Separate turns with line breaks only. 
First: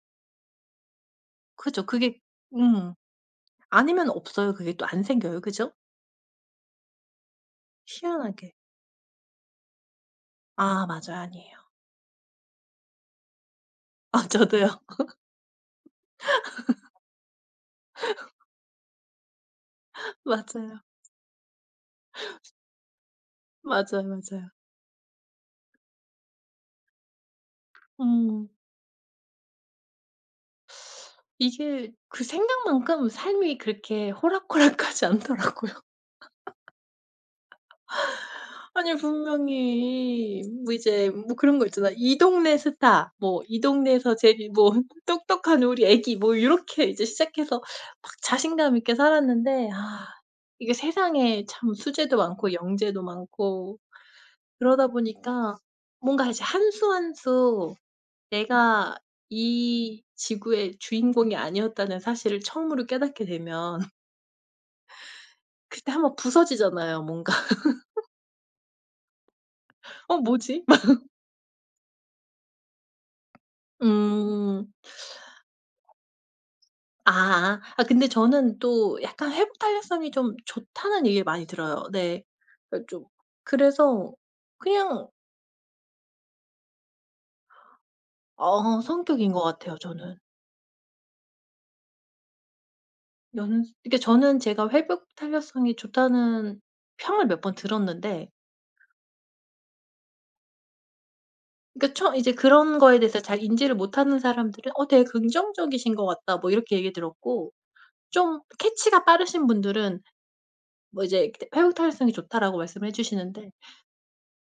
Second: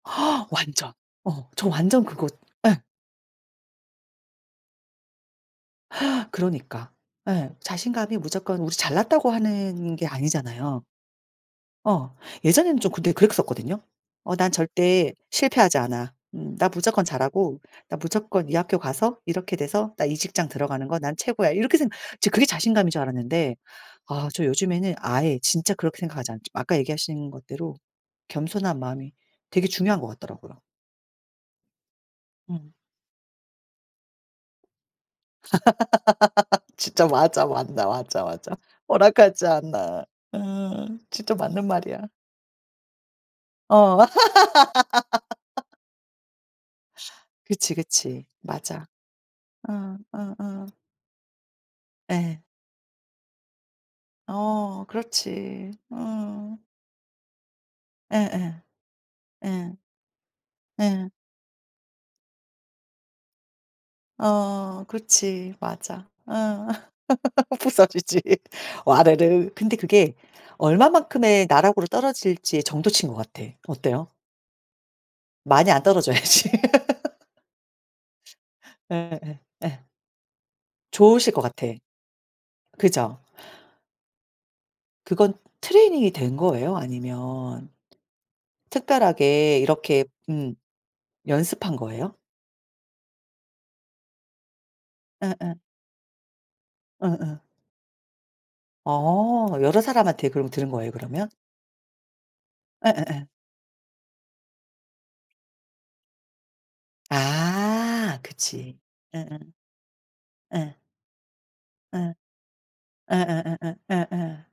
완전. 어 저
그죠
완전
그게
그거 예.
음. 아니면 없어요. 그게 또 안 생겨요. 그죠?
그러니까. 예. 자신감이
희한하게.
무조건 우리 잘났다고 하는 게 아니잖아요.
아 맞아요. 아니에요.
어. 예전에는 좀 근데 그랬었거든요.
아
'어 난
저도요.
절대 실패하지 않아. 음 나 무조건 잘하고 나 무조건 이 학교 가서 이렇게 돼서 나 이 직장
맞아요.
들어가는 거 난 최고야.' 이렇게 생각 저 그게 자신감인 줄 알았는데
맞아요,
아 저
맞아요.
요즘에는 아예 진짜 그렇게 생각하지 않죠. 아까 얘기하신 것대로
음.
겸손한 마음이 되게 중요한 것 같더라고요.
이게 그
음.
생각만큼 삶이 그렇게 호락호락하지 않더라고요.
진짜 맞아 맞나 맞아, 맞아.
아니
호락하지 않아.
분명히 뭐
음
이제
진짜
뭐 그런 거
맞는
있잖아.
말이야.
이 동네 스타 뭐 이
어.
동네에서 제일 뭐 똑똑한 우리 아기 뭐 요렇게 이제 시작해서
그치,
막
그치.
자신감
맞아.
있게 살았는데
응
아
응응.
이게 세상에 참 수재도
예.
많고 영재도 많고
어
그러다 보니까
그렇지.
뭔가 이제
응.
한 수 한 수
예예.
내가
예.
이 지구의
예.
주인공이 아니었다는 사실을 처음으로 깨닫게 되면
어 그렇지.
그때 1
맞아.
번
응.
부서지잖아요 뭔가.
부서지지. 와르르. 근데 그게
'어 뭐지?' 막
얼마만큼의 나락으로 떨어질지의 정도 치인 것 같아. 어때요?
음.
많이 안 떨어져야지.
아 아 근데 저는 또 약간
예예
회복
예.
탄력성이 좀 좋다는 얘기를
좋으실 것
많이
같아.
들어요. 네. 그 좀
그죠?
그래서 그냥
그건 트레이닝이 된 거예요? 아니면
어 성격인 것
특별하게
같아요
이렇게
저는.
음 연습한 거예요?
연습 그니까 저는 제가 회복
응응.
탄력성이 좋다는 평을 몇
어어.
번 들었는데
어 여러 사람한테 그럼 들은 거예요, 그러면?
그니까 처음 이제 그런 거에 대해서
예예예.
잘 인지를 못하는 사람들은 "어 되게 긍정적이신 것 같다." 뭐 이렇게 얘기 들었고
아
좀
그치.
캐치가 빠르신
응응.
분들은
예.
뭐 이제 "회복 탄력성이
예.
좋다."라고 말씀을 해 주시는데
예예예예 예예.